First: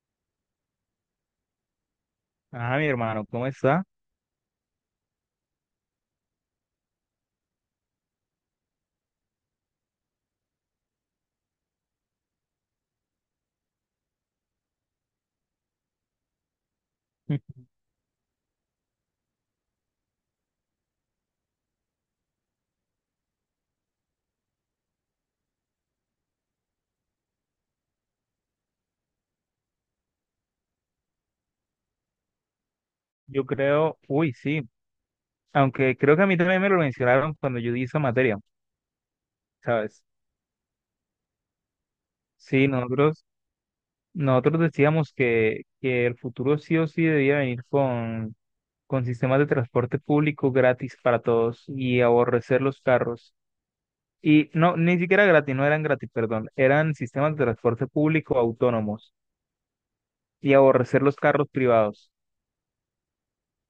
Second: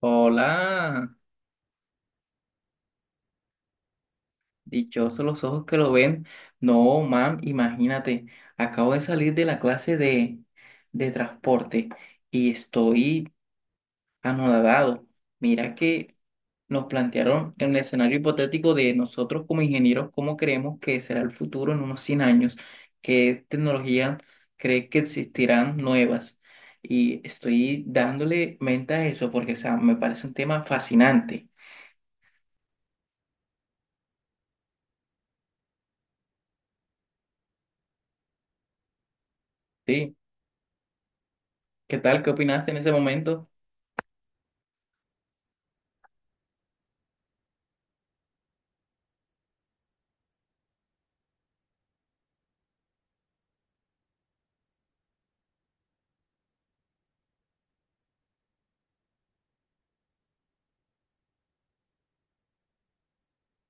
Hola, Ah, mi hermano, ¿cómo está? dichosos los ojos que lo ven. No, mam, imagínate, acabo de salir de la clase de transporte y estoy anodadado. Mira que nos plantearon en el escenario hipotético de nosotros como ingenieros, cómo creemos que será el futuro en unos 100 años, qué tecnologías cree que existirán nuevas. Y estoy dándole mente a eso porque, o sea, me parece un tema fascinante. Yo creo, uy, sí, aunque creo que a mí también me lo mencionaron cuando yo di esa materia, ¿sabes? ¿Sí? ¿Qué tal? ¿Qué Sí, opinaste en ese nosotros, momento? nosotros decíamos que el futuro sí o sí debía venir con sistemas de transporte público gratis para todos y aborrecer los carros. Y no, ni siquiera gratis, no eran gratis, perdón, eran sistemas de transporte público autónomos y aborrecer los carros privados.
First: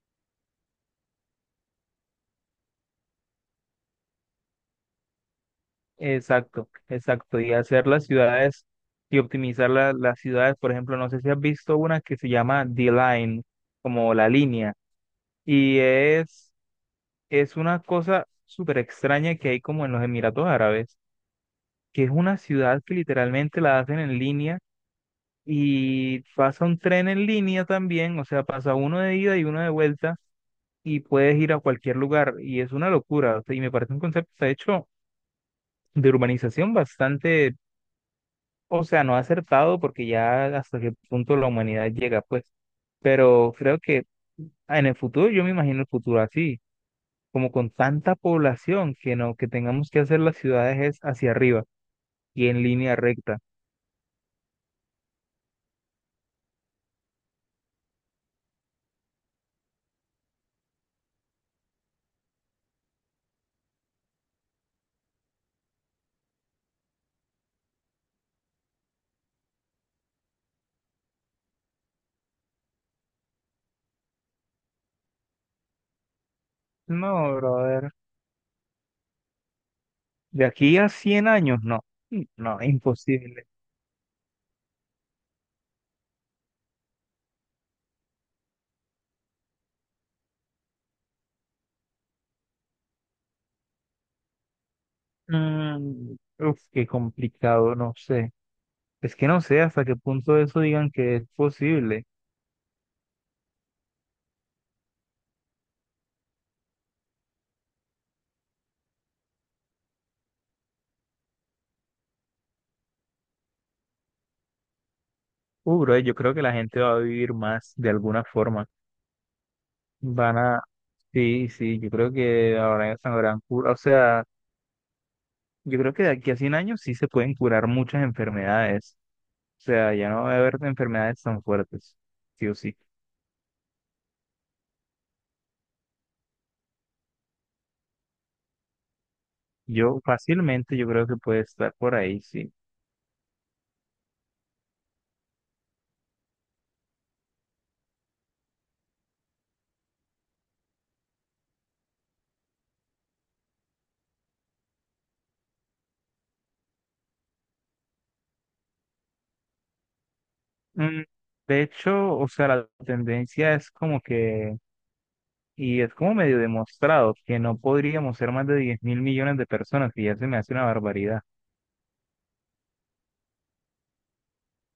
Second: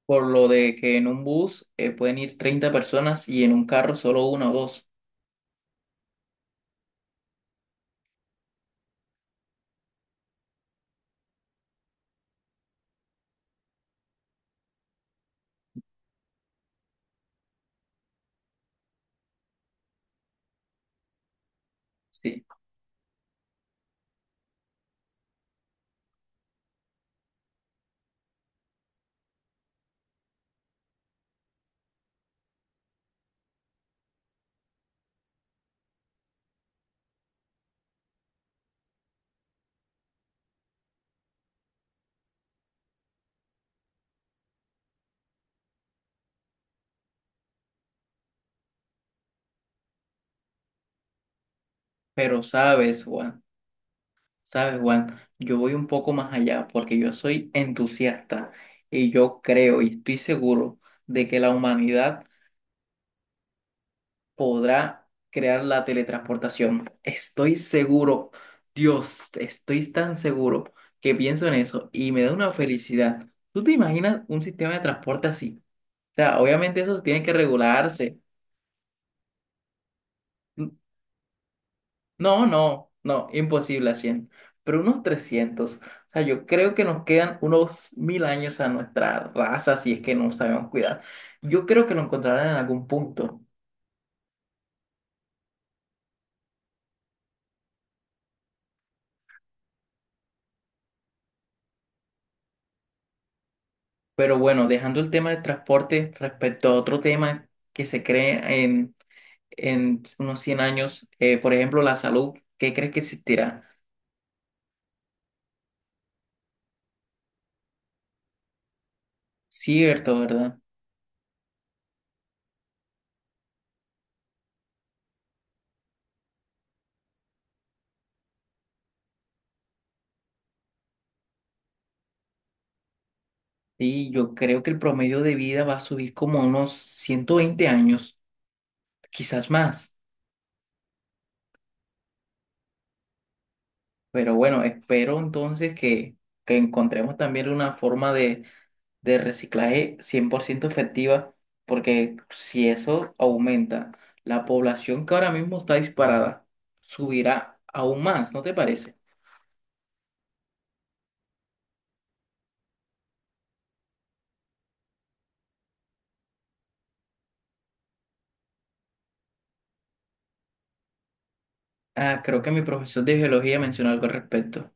Por lo de que en un bus pueden ir 30 personas y en un carro solo uno o dos. Exacto, exacto. Y hacer las ciudades y optimizar las ciudades. Por ejemplo, no sé si has visto una que se llama the line, como la línea. Y es una cosa súper extraña que hay como en los Emiratos Árabes, que es una Sí, ciudad que literalmente la hacen en línea y pasa un tren en línea también, o sea, pasa uno de ida y uno de vuelta y puedes ir a cualquier lugar. Y es una locura. O sea, y me parece un concepto, de hecho, de urbanización bastante, o sea, no acertado porque ya hasta qué punto la humanidad llega, pues, pero creo que en el futuro, yo me imagino el futuro así, como con tanta población que no, que tengamos que hacer las ciudades es hacia arriba pero y en línea sabes, recta. Juan, sabes, Juan, yo voy un poco más allá porque yo soy entusiasta y yo creo y estoy seguro de que la humanidad podrá crear la teletransportación. Estoy seguro, Dios, estoy tan seguro que pienso en eso y me da una felicidad. ¿Tú te imaginas un sistema de transporte así? O sea, obviamente eso tiene que No, brother, regularse. de aquí a 100 años, no, No, no, no, no, imposible. imposible a 100, pero unos 300. O sea, yo creo que nos quedan unos 1.000 años a nuestra raza si es que no sabemos cuidar. Yo creo que lo encontrarán en algún punto. Uf, qué complicado, no sé. Es que no sé hasta qué punto eso digan que es posible. Pero bueno, dejando el tema del transporte respecto a otro tema que se cree en unos 100 años, por ejemplo, la salud, ¿qué crees que existirá? Bro, yo creo que la gente va a vivir más de alguna forma. Cierto, Van ¿verdad? a, sí, sí, yo creo que ahora ya se sabrán curar, o sea, yo creo que de aquí a 100 años sí se pueden curar muchas enfermedades, o sea, ya no va a haber enfermedades tan fuertes, sí o sí. Sí, yo creo que el promedio de vida va a subir como unos 120 años, quizás más. Yo fácilmente yo creo que puede estar por ahí, sí. Pero bueno, espero entonces que encontremos también una forma de reciclaje 100% efectiva, porque si eso aumenta, la población que ahora mismo está disparada subirá aún más, ¿no te parece? Mm, De hecho, o sea, la tendencia es como que, y es como medio demostrado, que no podríamos ser más de 10.000 millones de personas, que ya se me hace una barbaridad. Ah, creo que mi profesor de geología mencionó algo al respecto.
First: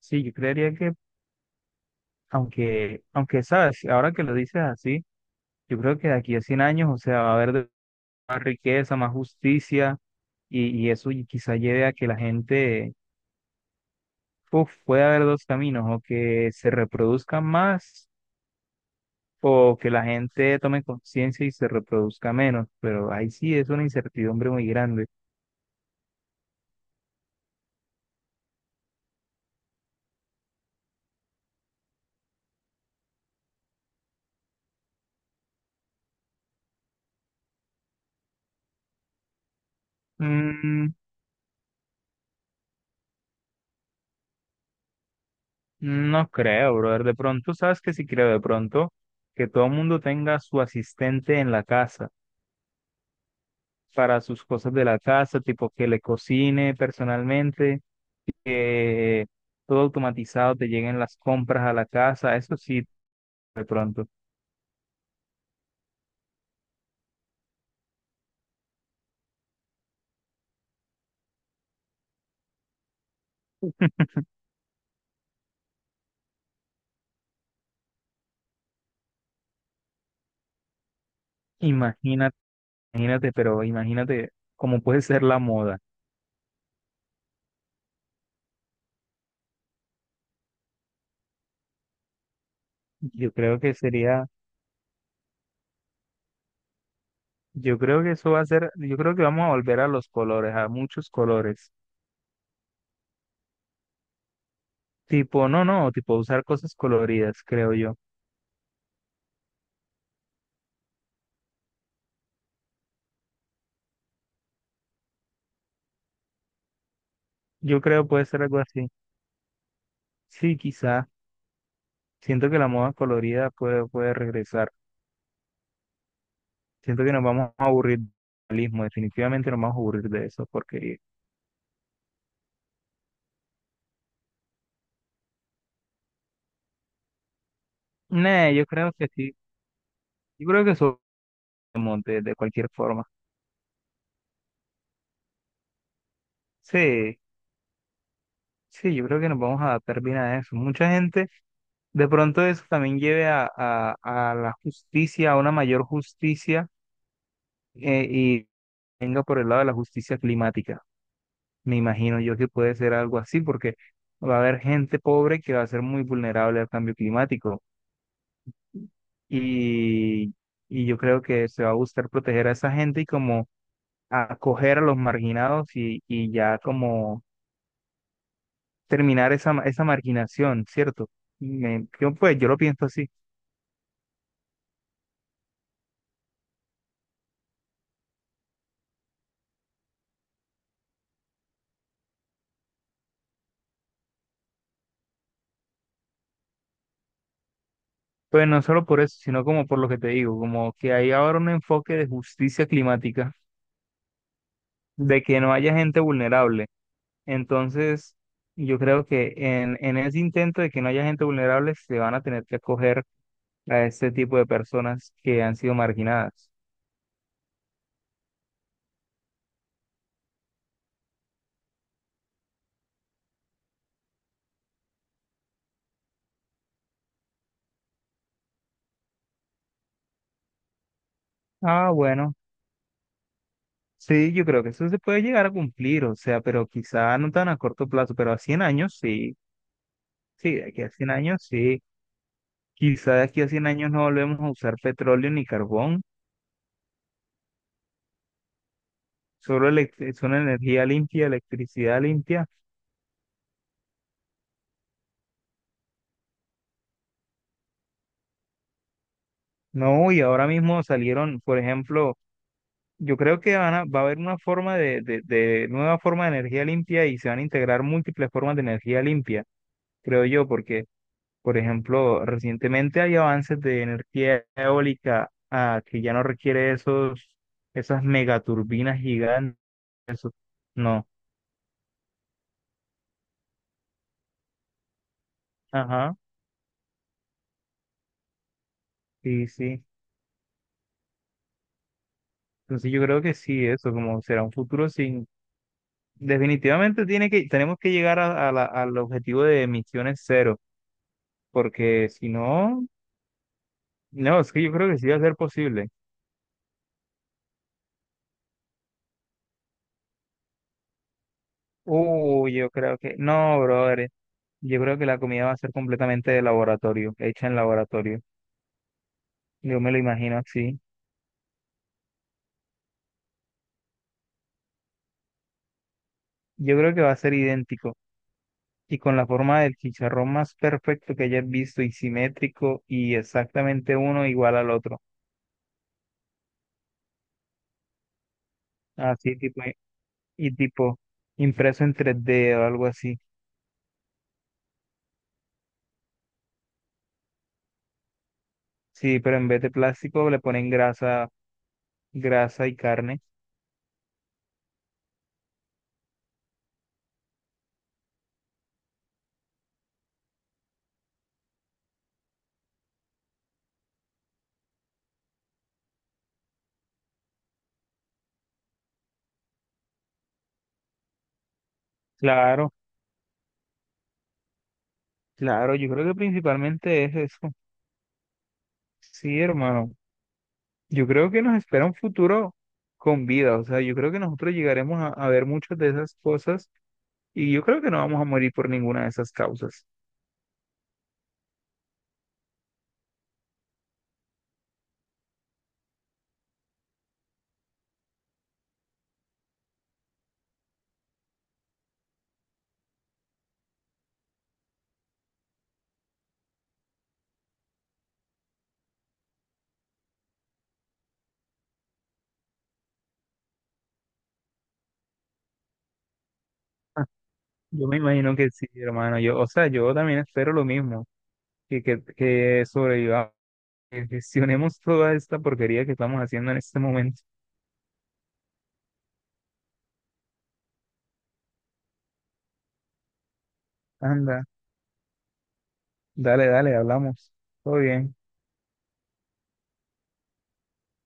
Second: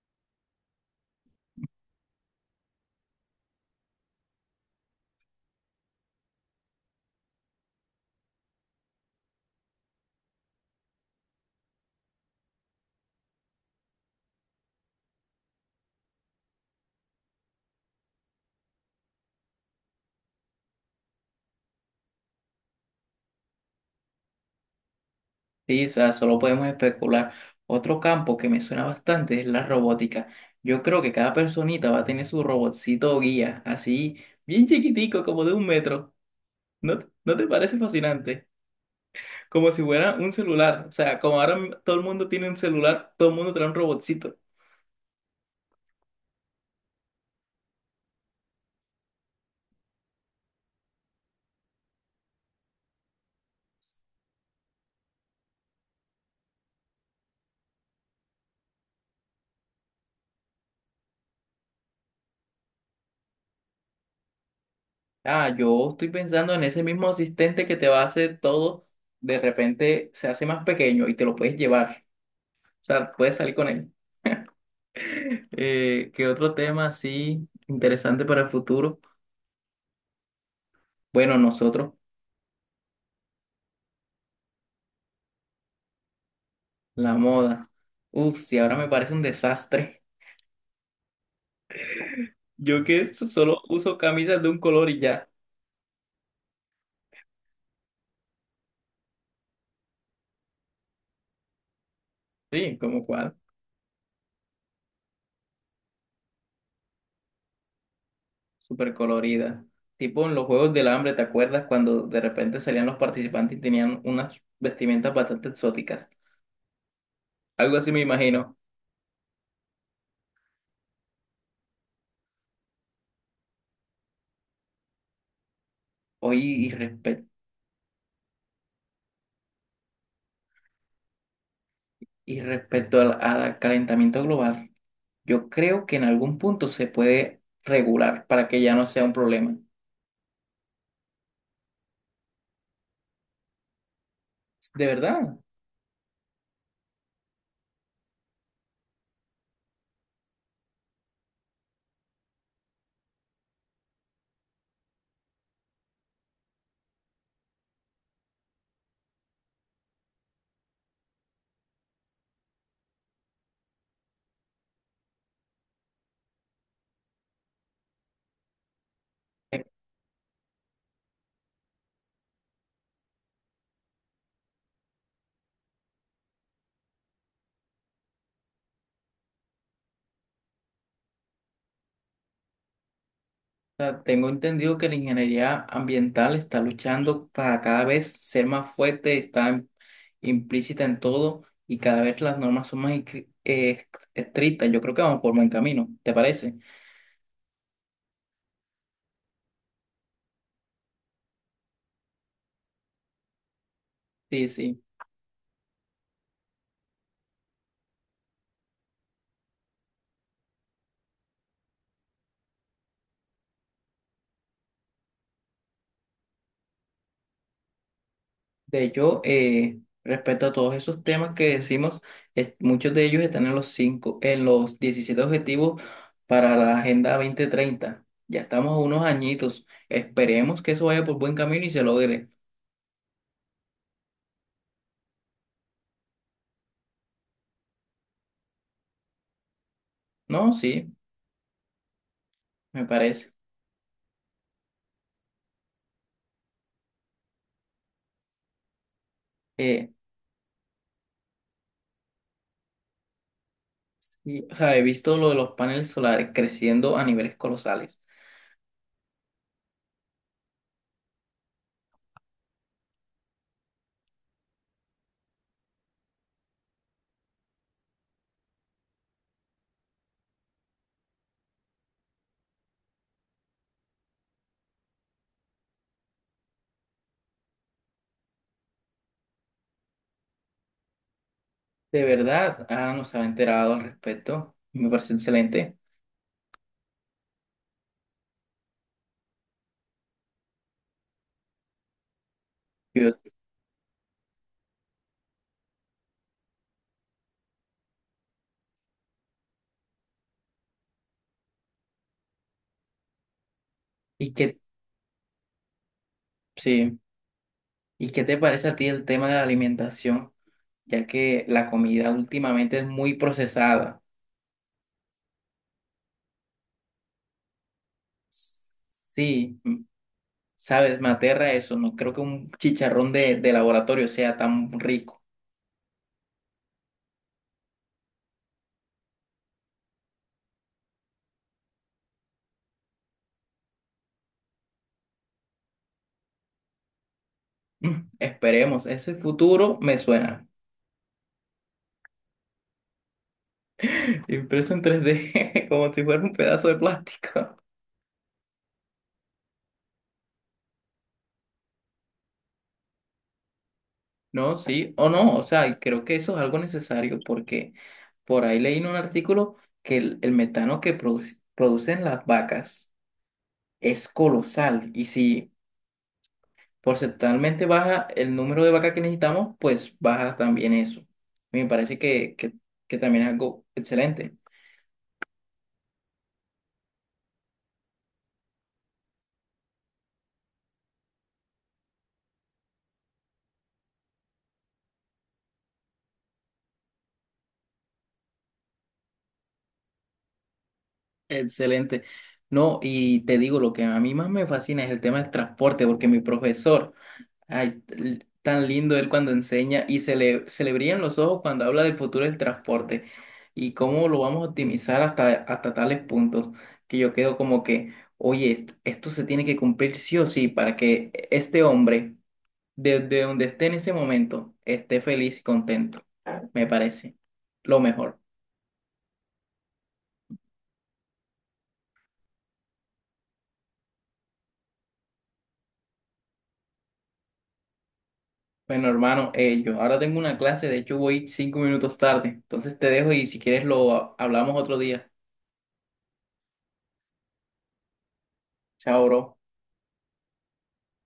Sí, yo creería que, aunque sabes, ahora que lo dices así, yo creo que de aquí a 100 años, o sea, va a haber más riqueza, más justicia, y eso, y quizá lleve a que la gente, uf, puede haber dos caminos, o que se reproduzcan más, o que la gente tome conciencia y se reproduzca menos, pero ahí sí es una incertidumbre muy grande. Sí, o sea, solo podemos especular. Otro campo que me suena bastante es la robótica. Yo creo que cada personita va a tener su robotcito guía, así bien chiquitico, como de 1 metro. ¿No, no te parece fascinante? Como si fuera un celular. Mm, O sea, como ahora todo el mundo tiene un celular, todo el mundo trae un robotcito. no creo, brother, de pronto, sabes que sí creo, de pronto, que todo el mundo tenga su asistente en la casa, para sus cosas de la casa, tipo que le cocine personalmente, que todo automatizado, te lleguen las compras a la casa, eso sí, de pronto. Ah, yo estoy pensando en ese mismo asistente que te va a hacer todo, de repente se hace más pequeño y te lo puedes llevar. O sea, puedes salir con él. ¿Qué otro tema así interesante para el futuro? Bueno, nosotros, Imagínate, imagínate, pero imagínate cómo puede ser la moda. la moda. Uf, si ahora me parece un desastre. Yo que Yo creo solo que uso sería, camisas de un color y ya. yo creo que eso va a ser, yo creo que vamos a volver a los colores, a muchos colores. Sí, como cual. Tipo, no, no, tipo usar cosas coloridas, creo yo. Súper colorida. Tipo en los Juegos del Hambre, ¿te acuerdas cuando de repente salían los participantes y tenían unas vestimentas bastante exóticas? Algo Yo así me creo puede ser imagino. algo así. Sí, quizá. Siento que la moda colorida puede, puede regresar. Oye, y, Siento que nos respe- vamos a aburrir del realismo, definitivamente nos vamos a aburrir de eso, porque, y respecto al calentamiento global, yo creo que en algún punto se puede regular para nah, que yo ya no creo sea que un sí, problema. yo creo que somos, de cualquier forma. De verdad. Sí, sí, yo creo que nos vamos a adaptar bien a eso. Mucha gente, de pronto eso también lleve a, a la justicia, a una mayor justicia, y venga por el lado de la justicia climática. Me imagino yo que puede ser algo así, porque va a haber gente pobre que va a ser muy vulnerable al cambio climático y, y yo creo que se va a buscar proteger a esa gente y como acoger a los marginados, y ya como terminar esa marginación, ¿cierto? Yo, pues yo lo pienso así, Sea, tengo entendido que la ingeniería ambiental está luchando para cada vez ser más fuerte, está implícita en todo y cada vez las normas son más estrictas. Yo creo que vamos por buen camino, ¿te parece? pues no solo por eso, sino como por lo que te digo, como que hay ahora un enfoque de justicia climática, Sí, sí. de que no haya gente vulnerable. Entonces, yo creo que en ese intento de que no haya gente vulnerable, se van a tener que acoger a este tipo de personas que han sido marginadas. De hecho, respecto a todos esos temas que decimos, muchos de ellos están en los cinco, en los 17 objetivos para la Agenda 2030. Ya estamos a unos añitos. Esperemos que eso vaya por buen camino y se Ah, logre. bueno, sí, yo creo que eso se puede llegar a cumplir, o sea, pero quizá no tan a corto plazo, pero a 100 años sí, No, sí, de aquí a sí, 100 años sí, me quizá de parece. aquí a 100 años no volvemos a usar petróleo ni carbón, solo Eh, es una energía limpia, electricidad limpia, Y, o sea, he visto lo de los paneles solares creciendo a niveles colosales. no, y ahora mismo salieron, por ejemplo, yo creo que van a- va a haber una forma de nueva forma de energía limpia y se van a integrar múltiples formas de energía limpia, creo yo, porque, por ejemplo, recientemente hay avances de energía eólica, que ya no requiere esas megaturbinas gigantes. No. De verdad, ah, no se ha enterado al respecto. Me parece excelente. Ajá. Sí, sí. Entonces yo Yo- creo que sí, eso como será un futuro sin... Definitivamente tiene que, tenemos que llegar al objetivo de emisiones cero, porque si no, ¿y no, es qué, que yo creo que sí va a ser posible. sí, ¿y qué te parece a ti el tema de la alimentación? Ya que la comida Uy, yo últimamente es creo que, muy no, procesada. brother, yo creo que la comida va a ser completamente de laboratorio, hecha en laboratorio. Sí, Yo me lo imagino así. sabes, me aterra eso. No creo que un chicharrón de laboratorio sea tan rico. Yo creo que va a ser idéntico y con la forma del chicharrón más perfecto que hayas visto y simétrico y exactamente uno igual al otro. Esperemos, ese Así tipo, futuro me suena. y tipo impreso en 3D o algo así. Impreso en 3D, como si fuera un pedazo de plástico. Sí, pero en vez de plástico le ponen grasa, grasa y carne. No, sí, o no, o sea, y creo que eso es algo necesario porque por ahí leí en un artículo que el metano que producen las vacas es colosal y si porcentualmente baja el número de vacas que necesitamos, pues baja también eso. Me parece que, que, Claro, que también es algo excelente, claro, yo creo que principalmente es eso. Sí, hermano. Yo creo que nos espera un futuro con vida, o sea, yo creo que nosotros llegaremos a ver muchas de esas cosas y yo creo que no vamos a morir por ninguna de esas causas. excelente. No, y te digo, lo que a mí más me fascina es el tema del transporte porque mi profesor... Ay, tan lindo él cuando enseña y se le brillan los ojos cuando habla del futuro del transporte y cómo lo vamos a optimizar hasta tales puntos que yo quedo como que, oye, esto, se tiene que cumplir sí o sí para que este hombre, desde donde esté en ese momento, esté feliz y contento. Me parece lo Yo me mejor. imagino que sí, hermano, yo, o sea, yo también espero lo mismo, que, que sobrevivamos, que gestionemos toda esta porquería que estamos haciendo en este momento. Bueno, hermano, yo ahora tengo una clase, de hecho voy 5 minutos tarde, entonces te dejo y si quieres lo Anda, hablamos otro día. dale, dale, hablamos. Todo bien. Chao, bro.